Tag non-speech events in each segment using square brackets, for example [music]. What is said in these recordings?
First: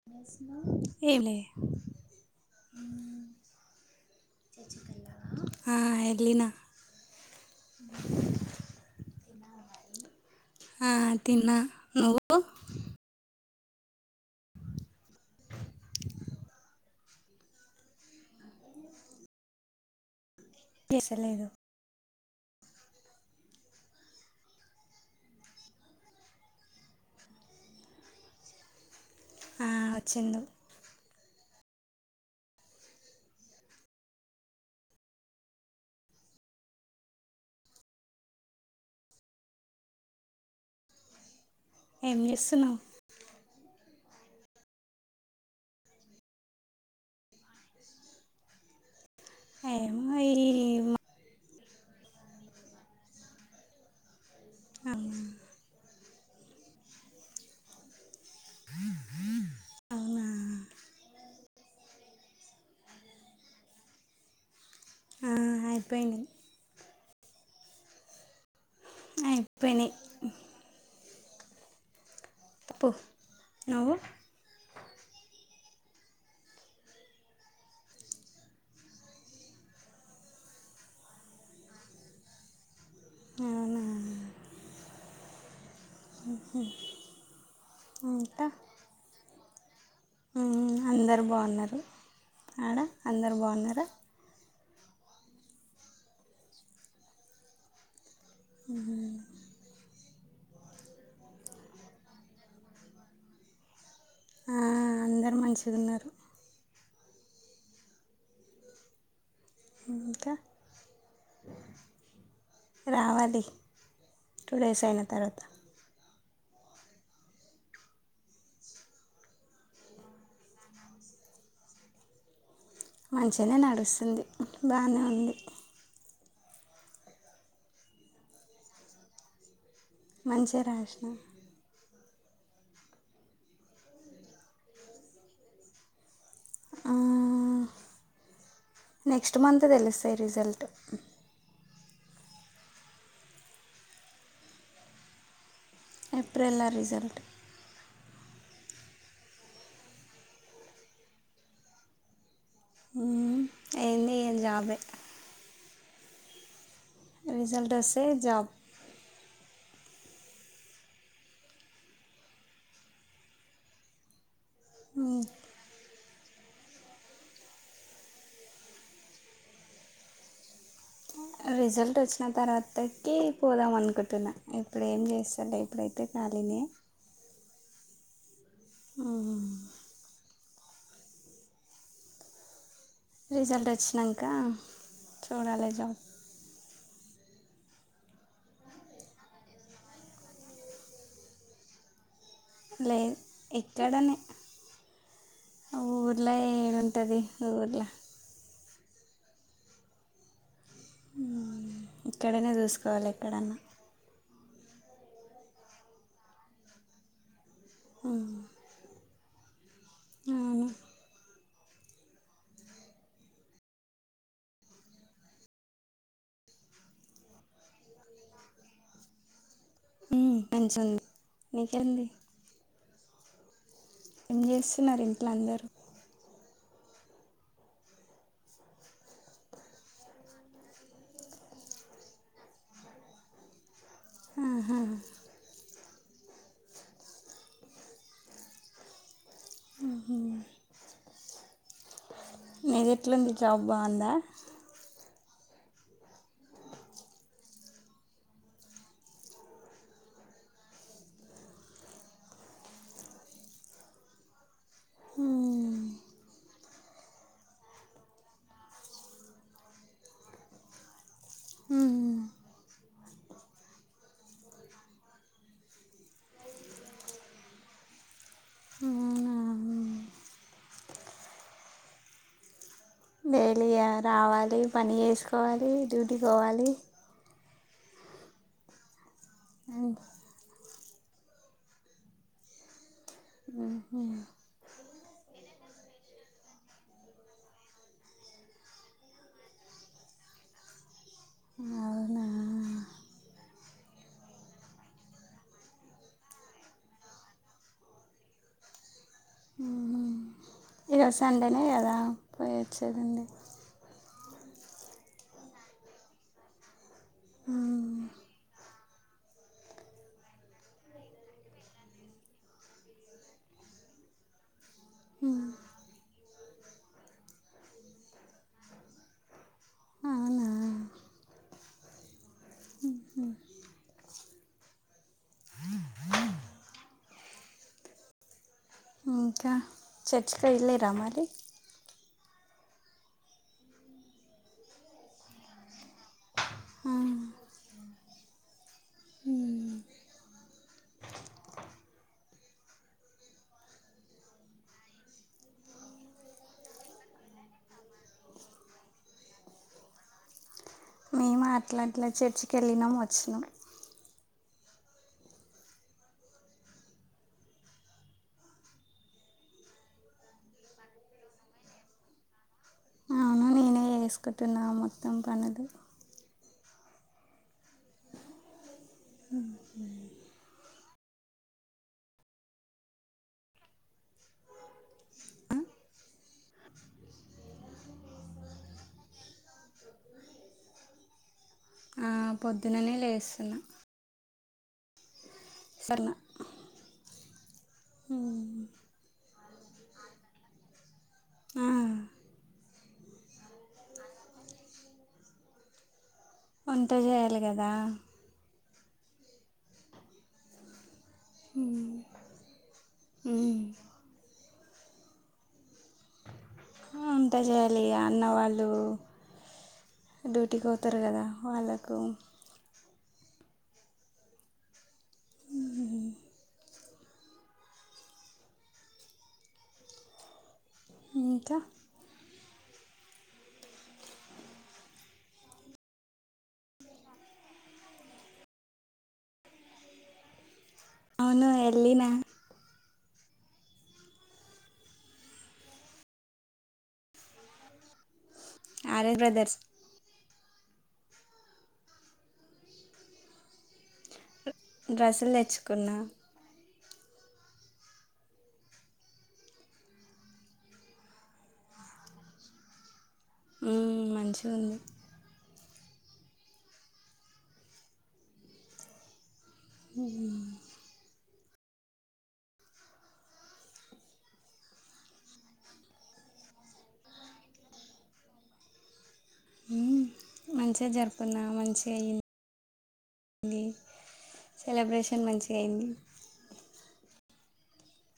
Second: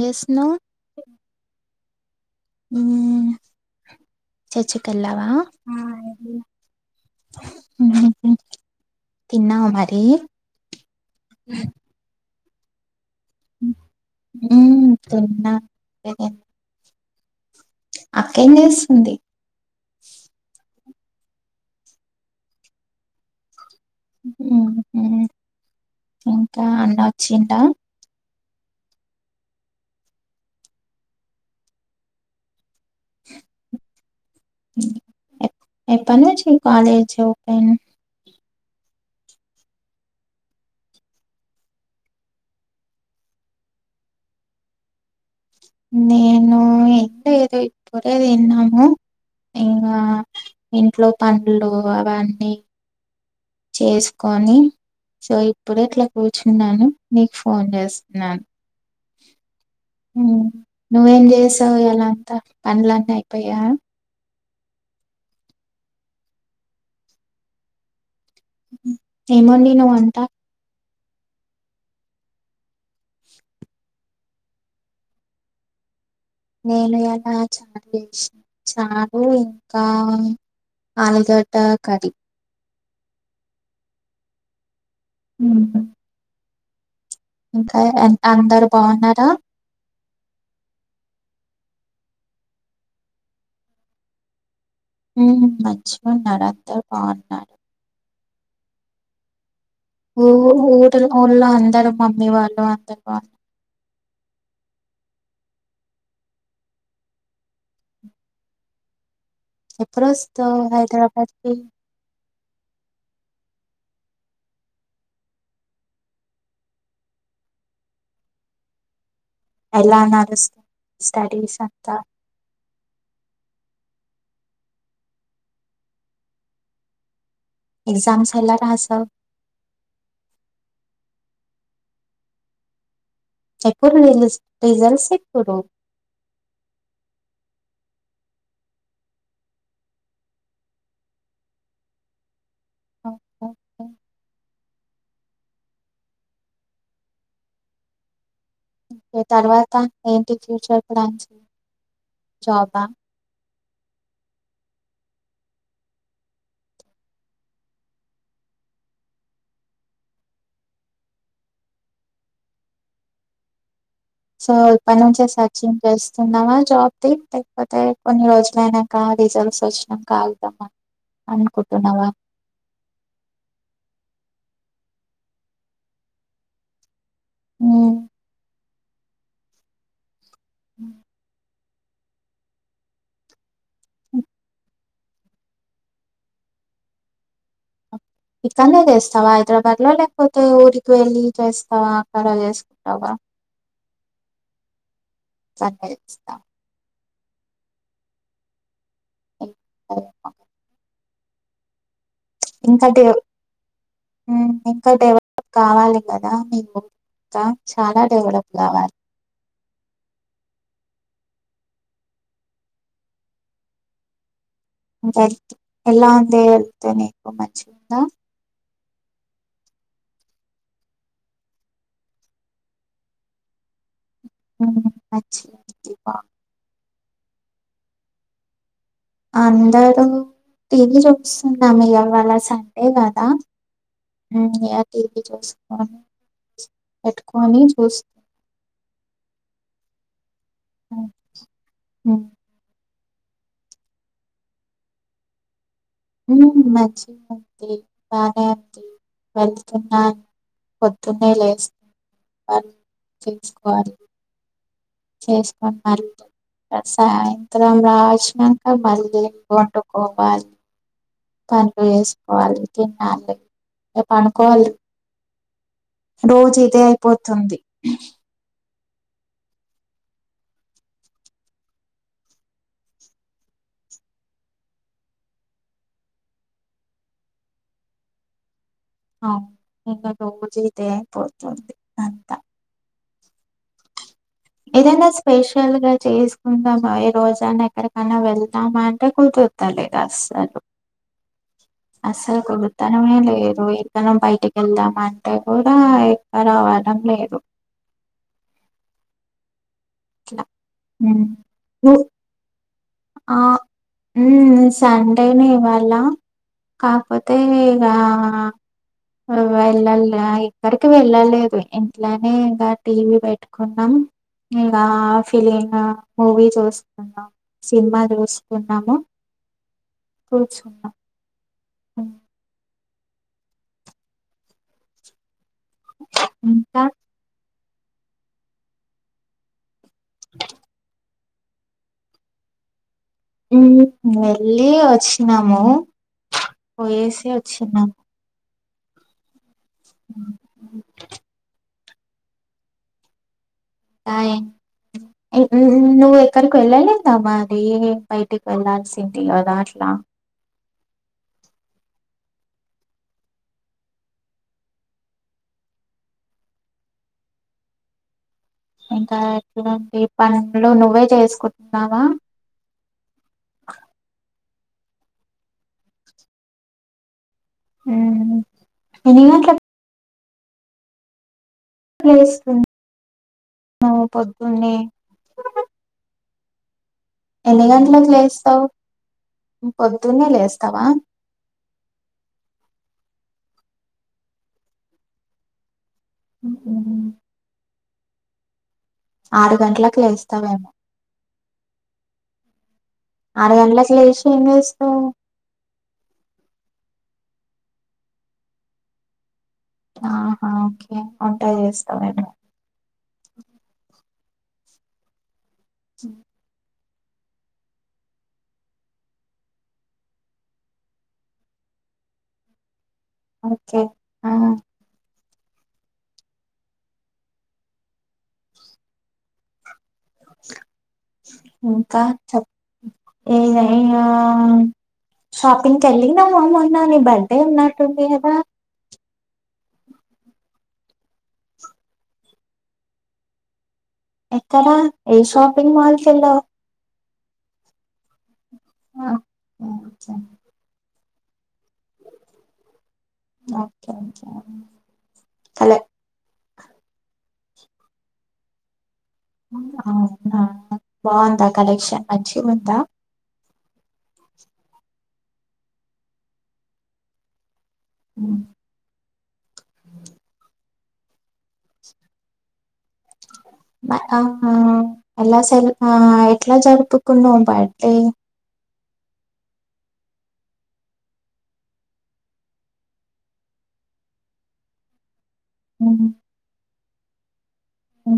చేస్తున్నావ్ ఏమ్ లే ఉ చర్చి కెళ్ళావా ఆ ఉహు ఉ తిన్నావా మరి ఆ తిన్నా నువ్వు ఓ హుమ్మ్ తిన్నా ఏదే అక్క ఏం చేస్తుంది తీస్తా లేదు ఉహు ఇంకా అన్న వచ్చిండ ఆ వచ్చిండు ఎప్ ఎప్ప నుంచి కాలేజ్ ఓపెన్ ఏం చేస్తున్నావ్ మేము ఏం లేదు ఇప్పుడే తిన్నాము ఇంగా ఏమో ఈ ఇంట్లో పన్ లో అవన్నీ చేస్ కొని మా- సో ఇప్పుడే అట్ల కూర్చున్నాను నీకు ఫోన్ చేస్ నాన్ అవునా హ్మ్ నువ్వేం చేస్ తో ఇయాలా అంత పనులన్నీ అయిపోయా ఆ అయిపేయినాయ్ హ్మ్ ఏం వండినావ్ అయిపోయినాయి వంట పప్పు నువ్వు నేను ఇయాలా చారు చేసినా, చారు ఇంకా ఆలుగడ్డ కర్రి అవునా ఉహు ఉ హ్మ్ ఇంకా అంతా అందరు బాగున్నారా మ్మ్ అందరు బాగున్నారు ఆడ అందరు బాగున్నారా మ్ మంచిగాన్నరు అందరు బాగున్నారు అ ఊ ఊటలు ఊళ్ళో అందరు మమ్మీ వాళ్ళు అందరు వాళ్ళు ఆ అందరు మంచిగున్నరు ఇంకా ఎప్పుడొస్తవ్ హైదరాబాద్ కి రావాలి టూ డేస్ అయిన తర్వాత ఎలా నడుస్ స్టడీస్ అంతా మంచిగనే నడుస్తుంది బానే ఉంది ఎగ్జామ్స్ ఎలా రాసావ్ మంచిగ రాశిన చెప్పుర్రి [unintelligible] రీజల్స్ ఎప్పుడు ఆ నెక్స్ట్ మంత్ తెలుస్తయి రిజల్ట్ [inaudible] ఏప్రిల్ల రిజల్ట్ తర్వాత ఏంటి ఫ్యూచర్ ప్లాన్స్ జాబ్ ఆ ఏయింది ఏం జాబే రిజల్ట్ వస్తే జాబ్ సో ఇప్పటి నుంచే సర్చింగ్ చేస్ న్నా వా జాబ్ది లేకపోతే కొన్ని రోజులు అయినంక రిజల్ట్స్ వచ్చినంక ఆగుదామా రిజల్ట్ వచ్చిన తర్వాతకి పోదాం అనుకుంటున్నా ఇప్పుడు ఏం చేస్తలే ఎప్పుడైతే ఖాళీనే హ్మ్ ఆ హ్మ్ రిజల్ట్ వచ్చినంక చూడాలి జాబ్. ఇక్కన్నే చేస్తావా హైదరాబాద్ లో, లేకపోతే ఊరికి వెళ్ళి చేస్తావా. [unintelligible] చేసుకుంటవా. క్కడనే ఊర్లా చేస్తావా? ఏడ ఉంటది ఊర్ల [inaudible] [inaudible] [inaudible] ఇక్కడనే ఇంకా చూసుకోవాలి డెవ ఎక్కడన్నా. ఇంకా డెవలప్ కావాలి కదా మీకు ఇంకా చాలా డెవలప్ కావాలి. అవును కా ఎలా ఉంది వెళ్తే నీకు మంచిగ ఉందా. హ్మ్ మంచిగుంది నీకేళ్ళి హ్మ్ చేస్తున్నారు ఇంట్లో అందరూ మంచిగుంది అందరూ టివి చూస్తున్నాం ఇవాళ సండే కదా హ్మ్ ఇగా టివి చూస్ పెట్టుకొని చూస్ అ హ్మ్. ఎట్లుంది జాబ్ బాగుందా మంచింది బానే అంది వెళ్తున్నా పొద్దునేే లేస్తు వాళ తీసుకోవాలి చేసుకున్నారు సాయంత్రం రాచ్చినాక మళ్ళీ వండుకోవాలి పనులు చేసుకోవాలి ఇగ పనుకోవాలి రోజు ఇదే అయిపోతుంది అవున డైలీ రావాలి పని చేసుకోవాలి డ్యూటీ కి పోవాలి ఇక [unintelligible] దే పోతుంది అంతా ఆహ ఏదైనా స్పెషల్ గా చేసుకుందామా ఏ రోజనా ఎక్కడికైనా వెళ్దామా అంటే కుదురుతలేదు అస్సలు అవునా అసలు కుదురుతనో లేదో మనం బయటికి వెళ్దామ అంటే కూడా ఎక్కువ రావడం లేదు ఇట్లా. ఇక హ్మ్. సండేనే ను కదా పోయది చడంండి ఉ సండేనే ఇవాాల కాకపోతే ఇగా వెళ్ళాల ఇక్కడికి వెళ్ళలేదు ఇంట్లోనే ఇంకా టీవీ పెట్టుకున్నాం ఇంకా ఫిలినా మూవీ చూస్తున్నాం సినిమా చూసుకున్నాము అవునా కూర్చున్న అ హ ఇంకా ఇంకా చర్చ వెళ్ళిరా మరి వెళ్ళి వచ్చినాము పోయేసి వచ్చినాము హమ్ య నువ్వు ఎక్కడికి వెళ్ళలేదా మరీ బయటికి వెళ్లాాల్సింది కదా అట్లా మేము ఆట్లాట్లా చేర్చక వెళ్ళినాం వచ్చినామ్ ఇంకా ఎట్వంటి పన్లు నువ్వే చేసుకుంటున్నావా నేనె చేసుకుంటేన్నా మొత్తం పనులు హ్మ్మ్ ఎన్ని గంటలకి లేస్తుంది నువ్వు పొద్దున్నే ఎన్ని గంటలకు లేస్తావు పొద్దున్నే లేస్తావా ఆ పొద్దుననే లేస్తున్నా సార్లా ఉమ్ ఉమ్ ఆరు గంటలలకు లేస్తవేమో ఆ ఆరుగంటలకు లేచి ఏం చేస్తావ్ వంటే చేయాలి కదా ఆహా వంటా చేస్తావేమో ఉమ్ స వంటా చేయాలి ఇగ అన్న వాళ్ళు డ్యూటీకి పోతారు కదా వాళ్ళకు ఓకే ఆ [inaudible] ఇంకా చెప్ ఇంకా షాపింగ్కి వెళ్ళినవా మొన్న నీ బర్త్డే ఉన్నట్టుంది కదా అవును ఎల్లిన ఎక్కడా ఏ షాపింగ్ మాల్ కి వెళ్ళవు ఆర్ఎస్ బ్రదర్స్ ఓకే ఓకే డ్రస్సులు కలె తెచ్చుకున్న అవునా బాగుందా కలెక్షన్ మంచిగ్ ఉందా ఉమ్ మంచిగ్ ఉంది హ్ ఉహు అవునా ఎలా స ఆ ఎట్లా జరుపుకున్నావు బర్త్డే ఉమ్ మంచిగా జరుపుకున్న మంచిగా అయింది సెలబ్రేషన్ మంచి ఏంది ఉ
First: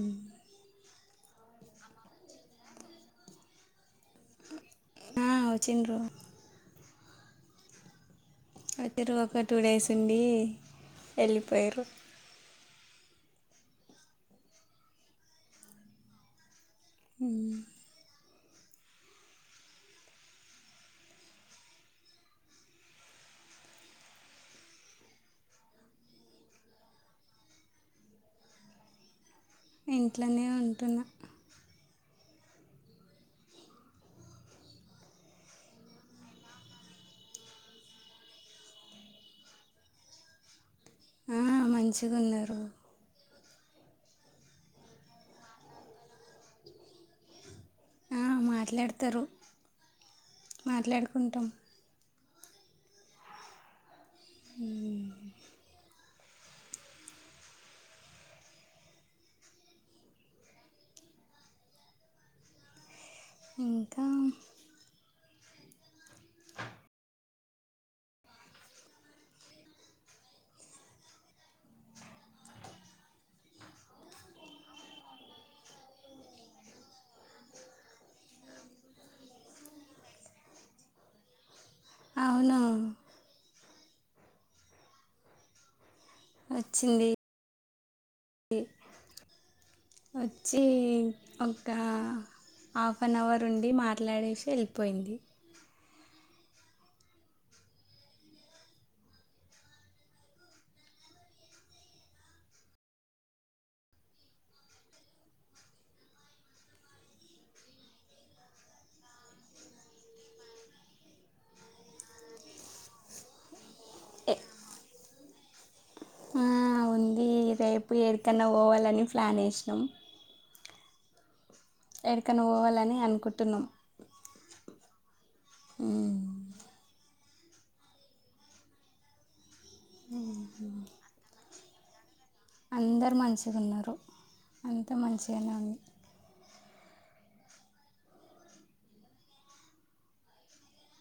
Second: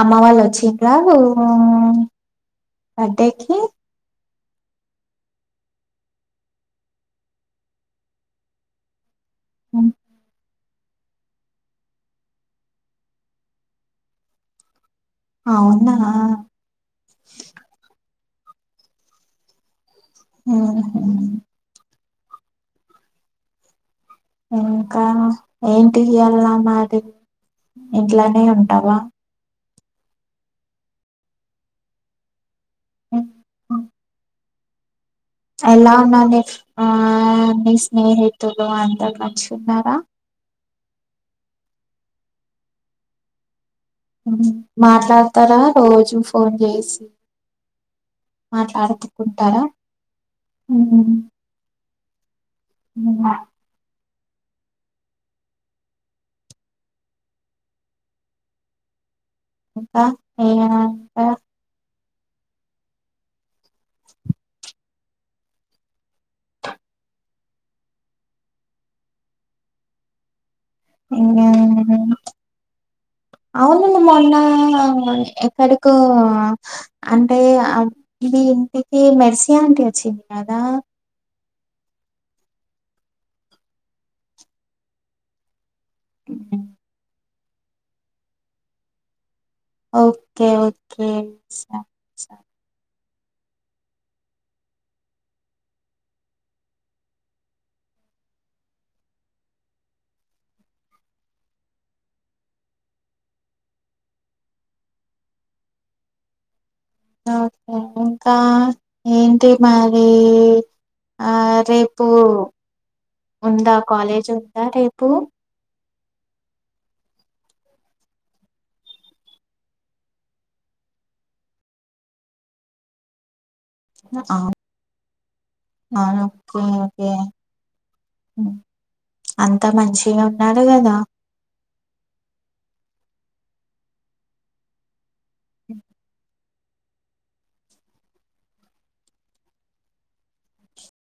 అమ్మ వాళ్ళు వచ్చి రావా హ్ బర్త్డేకి హ్ వచ్చిండ్రూ అయితే రోక్ ఒక టూ డేస్ ఉండి వెళ్ళిపోయారు అవునా ఉమ్ హుహు ఇంకా ఏంటి ఇయ్యాల మరి ఇంట్లోనే ఉంటావా ఇంట్లోనే ఉంటున్నా ఎలా ఉన్నా నీ ఆ నీ స్నేహితులు అంతా మంచిగున్నారా ఆ మంచిగా ఉన్నారు హ్ మాట్లాడతారా రోజు ఫోన్ చేసి ఆ, మాట్లాడతారు మాట్లాడుతుంటారా ఉమ్ మాట్లాడుకుంటాం హు ఇంకా ఏమైనా ఉందా ఇంకా ఇంగ అవును మొన్న ఎక్కడికో అంటే మీ ఇంటికి మెర్సియాంటి వచ్చింది కదా అవును వచ్చింది ది ఓకే ఓకే స స ఆఫ్ అన్ అవర్ ఉండి మాట్లాడేసి వెళ్ళిపోయింది. ఓకే ఇంకా ఏంటి మరి ఆ రేపు ఉందా కాలేజ్ ఎ- ఉందా రేపు ఆ ఉంది రేపు ఎడికన్న పోవాలని ప్లాన్ వేసినాం ఎడికన్నా పోవాలని అనుకు ఆ ఉమ్. ఔను క్కి కె ఉ అంతా మంచిగున్నాడు గదా అందర్ మంచిగున్నారు అంత మంచిగై [unintelligible]